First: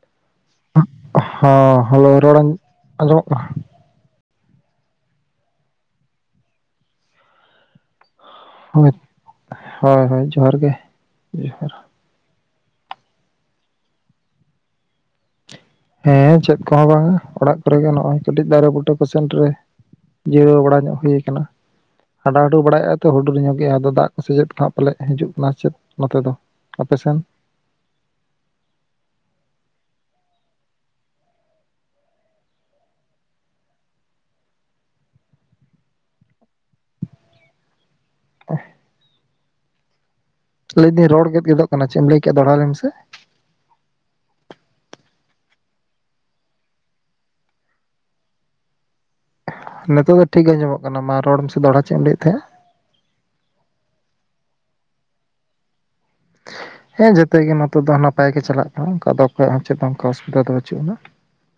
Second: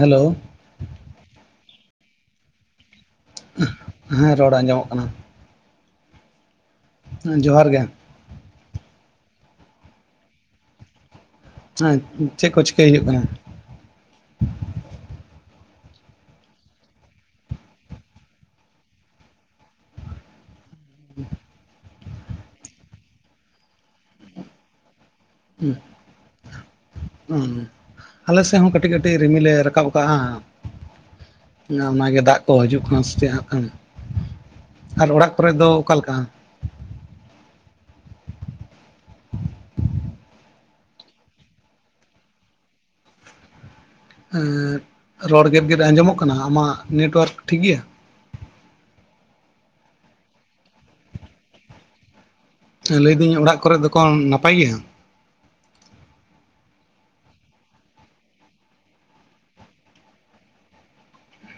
Hello ᱦᱚᱜ ᱦᱚᱸ hello ᱨᱚᱲ ᱟᱸᱡᱚᱢᱚᱜ ᱠᱟᱱᱟ᱾ ᱦᱮᱸ ᱨᱚᱲ ᱟᱸᱡᱚᱢᱚᱜ ᱠᱟᱱᱟ᱾ ᱡᱚᱦᱟᱨ ᱜᱮ ᱦᱳᱭ ᱦᱳᱭ ᱦᱳᱭ ᱡᱚᱦᱟᱨ ᱜᱮ ᱡᱚᱦᱟᱨ᱾ ᱪᱮᱫ ᱠᱚ ᱪᱤᱠᱟᱹᱭ ᱦᱩᱭᱩᱜ ᱠᱟᱱᱟ᱾ ᱦᱮᱸ ᱪᱮᱫ ᱠᱚᱦᱚᱸ ᱵᱟᱝᱼᱟ ᱚᱲᱟᱜ ᱠᱚᱨᱮ ᱜᱮ ᱱᱚᱜᱼᱚᱭ ᱠᱟᱹᱴᱤᱡ ᱫᱟᱨᱮ ᱵᱩᱴᱟᱹ ᱠᱚᱥᱮᱱ ᱨᱮ ᱡᱤᱨᱟᱹᱣ ᱵᱟᱲᱟ᱾ ᱧᱚᱜ ᱦᱩᱭᱩ ᱟᱠᱟᱱᱟ ᱦᱟᱰᱟᱼ ᱦᱩᱰᱩᱨ ᱵᱟᱲᱟᱭᱮᱫᱼᱟ ᱛᱚ ᱦᱩᱰᱩᱨ ᱧᱚᱜᱮᱜᱼᱟ ᱟᱫᱚ ᱫᱟᱜ ᱠᱚ ᱥᱮᱪᱮᱫ ᱯᱟᱞᱮ ᱦᱤᱡᱩᱜ᱾ ᱠᱟᱱᱟ ᱪᱮᱫ ᱱᱚᱛᱮ ᱫᱚ ᱟᱯᱮᱥᱮᱱ [unintelligible] ᱟᱞᱮ ᱥᱮᱫ ᱦᱚᱸ ᱠᱟᱹᱴᱤᱡ ᱠᱟᱹᱴᱤᱡ ᱨᱤᱢᱤᱞ ᱮ ᱨᱟᱠᱟᱵ ᱠᱟᱜᱼᱟ᱾ ᱚᱱᱟᱜᱮ ᱫᱟᱜ ᱠᱚ ᱦᱤᱡᱩᱜ ᱠᱟᱱᱟ ᱥᱮ ᱪᱮᱫ ᱦᱟᱸ᱾ ᱟᱨ ᱚᱲᱟᱜ ᱠᱚᱨᱮ ᱫᱚ ᱚᱠᱟ ᱞᱮᱠᱟ᱾ [unintelligible] ᱞᱟᱹᱭᱫᱟᱹᱧ ᱨᱚᱲ ᱜᱮᱫ ᱜᱮᱫᱚᱜ ᱠᱟᱱᱟ ᱪᱮᱫ ᱮᱢ ᱞᱟᱹᱭ ᱠᱮᱫᱟ ᱫᱚᱦᱲᱟ ᱞᱟᱹᱭ ᱢᱮᱥᱮ᱾ ᱮᱸ ᱨᱚᱲ ᱜᱮᱫ ᱜᱮᱫ ᱟᱸᱡᱚᱢᱚᱜ ᱠᱟᱱᱟ ᱟᱢᱟᱜ ᱱᱮᱴᱣᱟᱨᱠ ᱴᱷᱤᱠᱜᱮᱭᱟ᱾ ᱱᱤᱛᱚᱜ ᱫᱚ ᱴᱷᱤᱠ ᱜᱮ ᱟᱸᱡᱚᱢᱚᱜ ᱠᱟᱱᱟ ᱢᱟ ᱨᱚᱲᱮ ᱥᱮ ᱫᱚᱲᱦᱟ ᱪᱮᱫ ᱮᱢ ᱞᱟᱹᱭᱮᱫ ᱛᱟᱦᱮᱸᱜᱼᱟ᱾ ᱞᱟᱹᱭᱫᱟᱹᱧ ᱚᱲᱟᱜ ᱠᱚᱨᱮ ᱫᱚᱠᱚ ᱱᱟᱯᱟᱭ ᱜᱮᱭᱟ᱾ [unintelligible] ᱦᱮᱸ ᱡᱮᱛᱮ ᱜᱮ ᱱᱚᱛᱮ ᱫᱚ ᱱᱟᱯᱟᱭ ᱜᱮ ᱪᱟᱞᱟᱜ ᱠᱟᱱᱟ ᱚᱱᱠᱟ ᱫᱚ ᱚᱠᱷᱚᱡ ᱦᱚᱸ ᱪᱮᱫ ᱚᱱᱠᱟ ᱚᱥᱩᱵᱤᱫᱟ ᱫᱚ ᱵᱟᱹᱪᱩᱜ ᱟᱱᱟ᱾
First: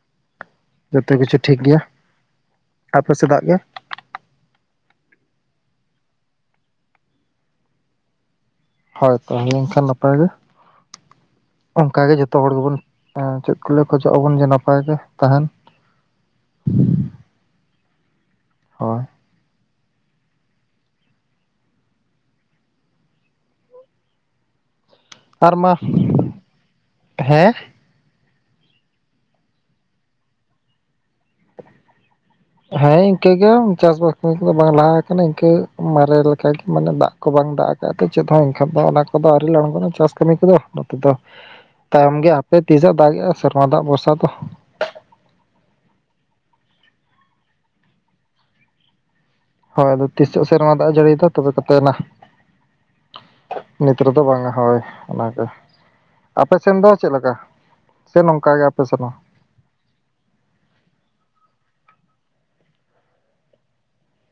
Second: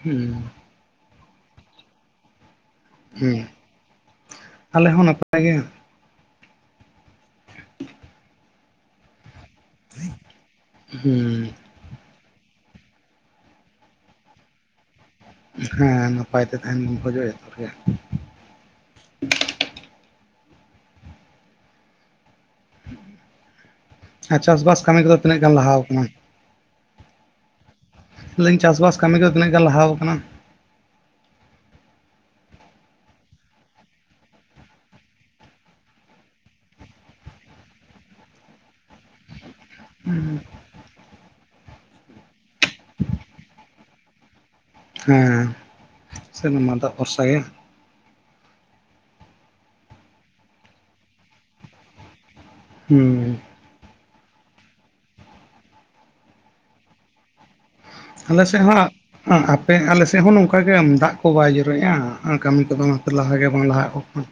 ᱩᱸ ᱡᱚᱛᱚ ᱠᱤᱪᱷᱩ ᱴᱷᱤᱠ ᱜᱮᱭᱟ ᱟᱯᱮ ᱦᱩᱸ ᱥᱮᱫᱟᱜ ᱜᱮ᱾ ᱟᱞᱮ ᱦᱚᱸ ᱱᱟᱯᱟᱭ ᱜᱮ᱾ ᱦᱳᱭ ᱛᱟᱦᱮ ᱞᱮᱱᱠᱷᱟᱱ ᱱᱟᱯᱟᱭ ᱜᱮ᱾ ᱦᱩᱸ ᱚᱱᱠᱟᱟᱜ ᱜᱮ ᱡᱚᱛᱚ ᱦᱚᱲ ᱜᱮᱵᱚᱱ ᱪᱮᱫ ᱠᱚᱞᱤ ᱠᱷᱚᱡᱚᱜ ᱟᱵᱚᱱ ᱡᱮ ᱱᱟᱯᱟᱭ ᱜᱮ ᱛᱟᱦᱮᱱ᱾ ᱦᱮᱸ ᱱᱟᱯᱟᱭ ᱛᱮ ᱛᱟᱦᱮᱱ ᱵᱚᱱ ᱠᱷᱚᱡᱚᱜᱼᱟ [inaudible] ᱦᱳᱭ ᱪᱟᱥᱵᱟᱥ ᱠᱟᱹᱢᱤ ᱠᱚᱫᱚ᱾ ᱛᱤᱱᱟᱹᱜ ᱜᱟᱱ ᱯᱟᱨᱢᱟ ᱞᱟᱦᱟᱣ ᱠᱟᱱᱟ ᱦᱮᱸ᱾ ᱞᱟᱹᱭ ᱤᱧ ᱪᱟᱥᱵᱟᱥ ᱠᱟᱹᱢᱤ ᱫᱚ ᱛᱤᱱᱟᱹᱜ ᱜᱟᱱ ᱞᱟᱦᱟᱣ ᱠᱟᱱᱟ? ᱦᱮᱸ ᱤᱱᱠᱟᱹᱜ ᱜᱮ ᱪᱟᱥᱵᱟᱥ ᱠᱟᱹᱢᱤ ᱠᱚᱫᱚ ᱵᱟᱝ ᱞᱟᱦᱟ ᱟᱠᱟᱱᱟ ᱤᱱᱠᱟᱹ ᱢᱟᱨᱮ ᱞᱮᱠᱟ ᱜᱮ ᱢᱟᱱᱮ ᱫᱟᱜ᱾ ᱵᱟᱝ ᱫᱟᱜ ᱟᱠᱟᱫ ᱪᱮᱫ ᱦᱚᱸ ᱮᱱᱠᱷᱟᱱ ᱫᱚ ᱚᱱᱟ᱾ ᱟᱫᱚ ᱟᱹᱣᱨᱤ ᱞᱮ ᱟᱹᱲᱜᱳᱱᱟ ᱪᱟᱥ ᱠᱟᱹᱢᱤ ᱠᱚᱫᱚ ᱱᱚᱛᱮ ᱫᱚ ᱛᱟᱭᱚᱢ ᱜᱮᱭᱟ᱾ ᱦᱟᱯᱮ ᱛᱤᱥᱟᱜ ᱮᱸ ᱫᱟᱜ ᱮᱼᱟ ᱥᱮᱨᱢᱟ ᱫᱟᱜ ᱵᱷᱚᱨᱥᱟ ᱛᱚ᱾ ᱦᱮᱸ ᱥᱮᱨᱢᱟ ᱫᱟᱜ ᱵᱷᱚᱨᱥᱟ ᱜᱮ᱾ ᱦᱳᱭ ᱟᱫᱚ ᱛᱤᱥᱚᱜ ᱥᱮᱨᱢᱟ ᱫᱟᱜ ᱡᱟᱹᱲᱤᱭ ᱫᱟ ᱛᱚᱵᱮ ᱠᱟᱛᱮ ᱱᱟ᱾ ᱦᱩᱸ ᱱᱤᱛ ᱨᱮᱫᱚ ᱵᱟᱝᱼᱟ ᱦᱳᱭ ᱚᱱᱟᱜᱮ, ᱟᱯᱮ ᱥᱮᱱ ᱫᱚ ᱪᱮᱫ ᱞᱮᱠᱟ? ᱥᱮ ᱟᱞᱮ ᱱᱚᱝᱠᱟ ᱥᱮᱫ ᱜᱮ ᱦᱚᱸ ᱟᱯᱮ ᱥᱮᱱ ᱯᱮ ᱟᱞᱮ ᱥᱮᱫ ᱦᱚᱸ ᱱᱚᱝᱠᱟ ᱜᱮ ᱫᱟᱜ ᱠᱚ ᱵᱟᱭ ᱡᱚᱨᱚᱭᱮᱫᱼᱟ ᱟᱨ ᱠᱟᱹᱢᱤ ᱠᱚᱫᱚ ᱚᱱᱟᱛᱮ ᱞᱟᱦᱟᱜ ᱜᱮ ᱵᱟᱝ ᱞᱟᱦᱟᱜᱮᱫ ᱠᱚ ᱠᱟᱱᱟ᱾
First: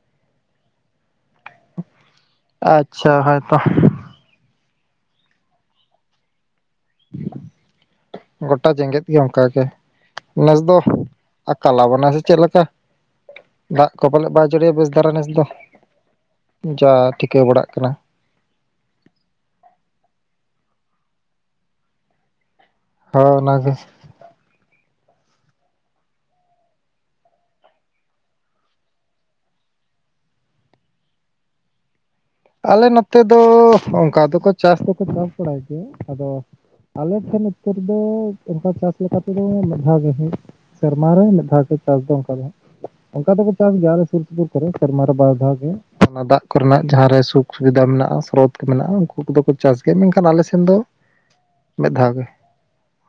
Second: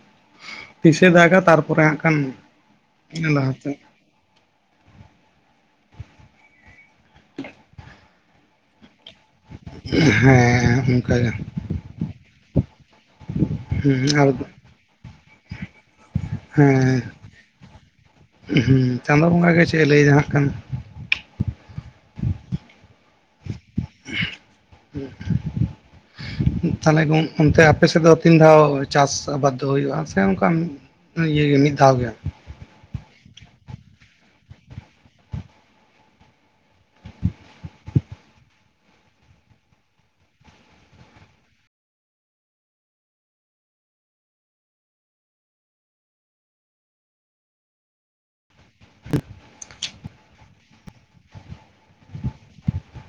ᱛᱤᱥᱮ ᱫᱟᱜᱼᱟ ᱛᱟᱨᱯᱚᱨᱮ ᱦᱟᱜ ᱠᱟᱱ᱾ ᱟᱪᱪᱷᱟ ᱦᱳᱭ ᱛᱚ᱾ ᱜᱚᱴᱟ ᱡᱮᱜᱮᱛ ᱜᱮ ᱚᱱᱠᱟᱜᱮ ᱱᱮᱥ ᱫᱚ᱾ ᱦᱮᱸ ᱚᱱᱠᱟᱜᱮ ᱠᱟᱞᱟᱵᱚᱱᱟ ᱥᱮ ᱪᱮᱫ ᱞᱮᱠᱟ ᱫᱟᱜ ᱠᱚ ᱦᱮᱸ ᱟᱨ ᱯᱟᱞᱮᱫ ᱵᱟᱭ ᱡᱟᱹᱲᱤᱭᱟ ᱵᱮᱥ ᱫᱷᱟᱨᱟ ᱱᱮᱥ ᱫᱚ᱾ ᱡᱟ ᱦᱮᱸ ᱴᱷᱤᱠᱟᱹ ᱵᱟᱲᱟᱜ ᱠᱟᱱᱟ᱾ ᱦᱩᱸ ᱪᱟᱸᱫᱳ ᱵᱚᱸᱜᱟ ᱜᱮ ᱪᱮᱫ ᱮ ᱞᱟᱹᱭ ᱫᱟ ᱦᱟᱸᱜ ᱠᱷᱟᱱ᱾ ᱦᱳᱭ ᱚᱱᱟᱜᱮ [inaudible] ᱛᱟᱦᱞᱮ ᱚᱱᱛᱮ ᱟᱯᱮ ᱥᱮᱫ ᱫᱚ ᱛᱤᱱ ᱫᱷᱟᱣ ᱪᱟᱥ ᱟᱵᱟᱫ ᱫᱚ ᱦᱩᱭᱩᱜᱼᱟ ᱥᱮ ᱚᱱᱠᱟᱼᱼ ᱤᱭᱟᱹ ᱢᱤᱫ ᱫᱷᱟᱣ ᱜᱮ? ᱟᱞᱮ ᱱᱚᱛᱮ ᱫᱚ ᱚᱱᱠᱟ ᱫᱚᱠᱚ ᱪᱟᱥ ᱫᱚᱠᱚ ᱪᱟᱥ ᱵᱟᱲᱟᱭ ᱜᱮᱭᱟ ᱟᱫᱚᱼ ᱟᱞᱮ ᱴᱷᱮᱱ ᱩᱛᱚᱨ ᱫᱚ ᱚᱱᱠᱟ ᱪᱟᱥ ᱞᱮᱠᱟᱛᱮᱫᱚ ᱢᱤᱫᱷᱟᱣ ᱜᱮ ᱦᱩᱭᱩᱼᱼ ᱥᱮᱨᱢᱟ ᱨᱮ ᱢᱤᱫ ᱫᱷᱟᱣ ᱜᱮ ᱪᱟᱥ ᱫᱚ ᱚᱱᱠᱟ ᱫᱚ ᱦᱟᱸᱜ᱾ ᱚᱱᱠᱟ ᱫᱚᱠᱚ ᱪᱟᱥ ᱜᱮᱭᱟ ᱟᱞᱮ ᱥᱩᱨ ᱥᱩᱯᱩᱨ ᱠᱚᱨᱮ ᱥᱮᱨᱢᱟ ᱨᱮ ᱵᱟᱨ ᱫᱷᱟᱣ ᱜᱮ ᱫᱟᱜ ᱠᱚᱨᱮᱱᱟᱜ ᱡᱟᱦᱟᱸᱨᱮᱼᱼ ᱥᱩᱠ ᱥᱩᱵᱤᱫᱷᱟ ᱢᱮᱱᱟᱜᱼᱟ ᱥᱨᱳᱛ ᱠᱚ ᱢᱮᱱᱟᱜᱼᱟ ᱩᱱᱠᱩ ᱠᱚᱫᱚ ᱠᱚ ᱪᱟᱥ ᱜᱮᱭᱟ ᱢᱮᱱᱠᱷᱟᱱ ᱟᱞᱮ ᱥᱮᱱ ᱫᱚᱼᱼ ᱢᱤᱫ ᱫᱷᱟᱣ ᱜᱮ᱾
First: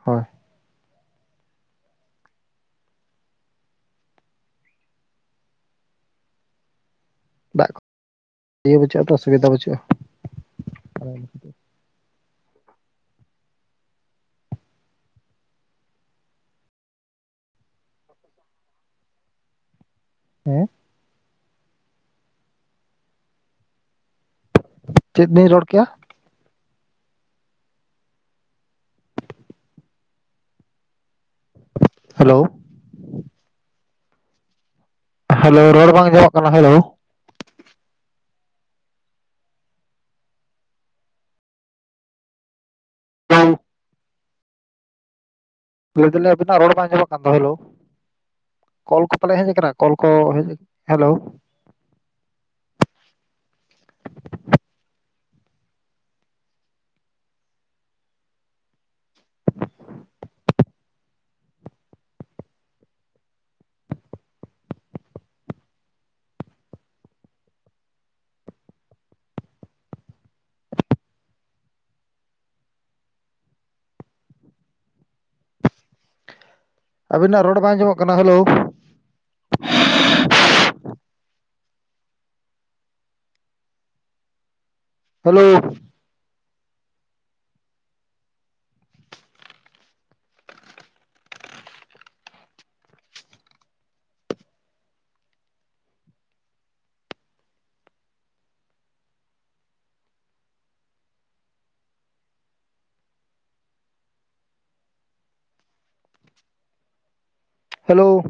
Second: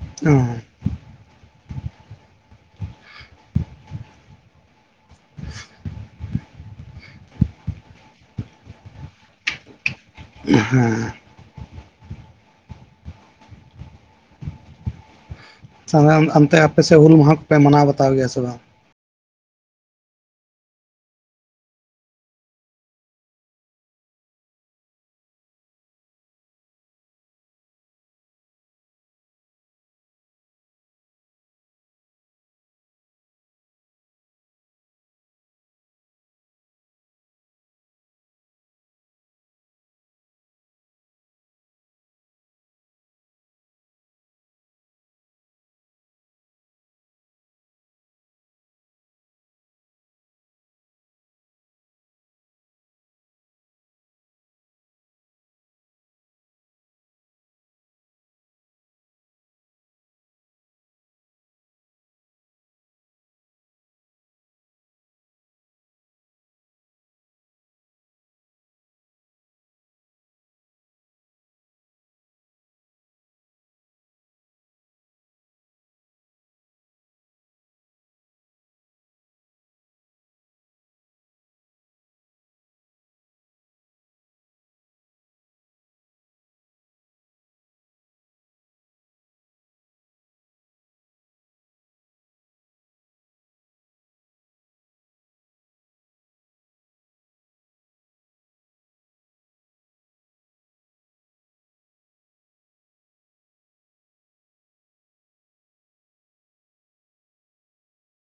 ᱦᱳᱭ ᱚᱻ ᱫᱟᱜ ᱤᱭᱟᱹ ᱵᱟᱹᱪᱩᱜᱼᱟ ᱛᱚ ᱚᱥᱩᱵᱤᱫᱟ ᱵᱟᱹᱪᱩᱜᱼᱟ ᱾ ᱦᱮᱸ ᱻ ᱚᱱᱛᱮ ᱟᱯᱮᱥ ᱦᱩᱞ ᱢᱟᱦᱟ ᱠᱚᱯᱮ ᱢᱟᱱᱟᱣ ᱵᱟᱛᱟᱣ ᱜᱮᱭᱟ ᱥᱮ ᱵᱟᱝ? ᱦᱮᱸᱻ ᱪᱮᱫ ᱵᱤᱱ ᱨᱚᱲ ᱠᱮᱭᱟ? ᱦᱮᱞᱳ ᱦᱮᱞᱳ ᱨᱚᱲ ᱵᱟᱝ ᱟᱚᱢᱚᱜ ᱠᱟᱱᱟ ᱦᱮᱞᱳ᱾ ᱦᱸ [unintelligible] ᱞᱟᱹᱭ ᱫᱟᱞᱤᱧ ᱟᱵᱤᱱᱟ ᱨᱚᱲ ᱵᱟᱝ ᱟᱡᱚᱢ ᱠᱟᱱ ᱫᱚ ᱦᱮᱞᱳ᱾ ᱠᱚᱞ ᱠᱚ ᱯᱟᱞᱮ ᱦᱮᱡ ᱠᱟᱱᱟ ᱠᱚᱞ ᱠᱚ ᱦᱮᱡ ᱦᱮᱞᱳ? ᱟᱵᱤᱱᱟᱜ ᱨᱚᱲ ᱵᱟᱝ ᱟᱡᱚᱢᱚᱜ ᱠᱟᱱᱟ ᱦᱮᱞᱳ? ᱦᱮᱞᱳ ᱦᱮᱞᱳ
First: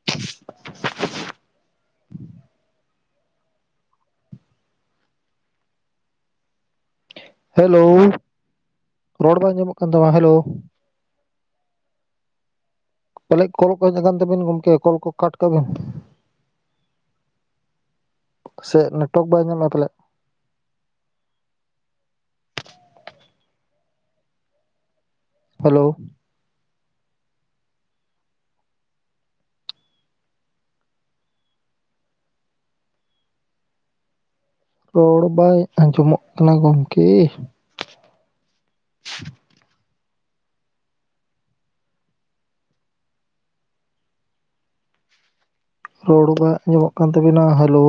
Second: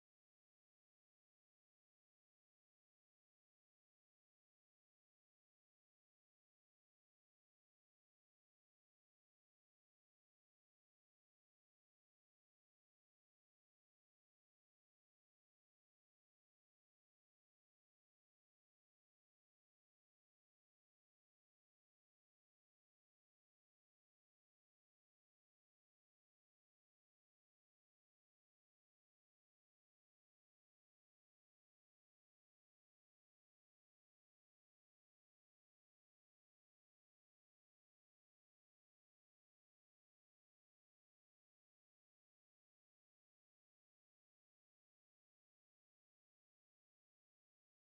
[inaudible] ᱦᱮᱞᱳ ᱨᱚᱲ ᱵᱟᱝ ᱧᱟᱢᱚᱜ ᱠᱟᱱ ᱛᱟᱢᱟ ᱦᱮᱞᱳ? ᱯᱟᱞᱮᱫ ᱠᱚᱞ ᱠᱚ ᱦᱮᱡ ᱟᱠᱟᱱ ᱛᱟᱵᱤᱱ ᱜᱚᱢᱠᱮ ᱠᱚᱞ ᱠᱚ ᱠᱟᱴ ᱠᱟᱜᱵᱤᱱ, ᱥᱮ ᱱᱮᱴᱳᱣᱟᱨᱠ ᱵᱟᱭ ᱧᱟᱢᱮᱫ ᱯᱟᱞᱮᱼᱼ ᱦᱮᱞᱳ? ᱨᱚᱲ ᱵᱟᱭ ᱟᱸᱡᱚᱢᱚᱜ ᱠᱟᱱᱟ ᱜᱚᱢᱠᱮ? ᱨᱚᱲ ᱵᱟᱝ ᱟᱸᱡᱚᱢᱚᱜ ᱠᱟᱱ ᱛᱟᱵᱤᱱᱟ ᱦᱮᱞᱳ?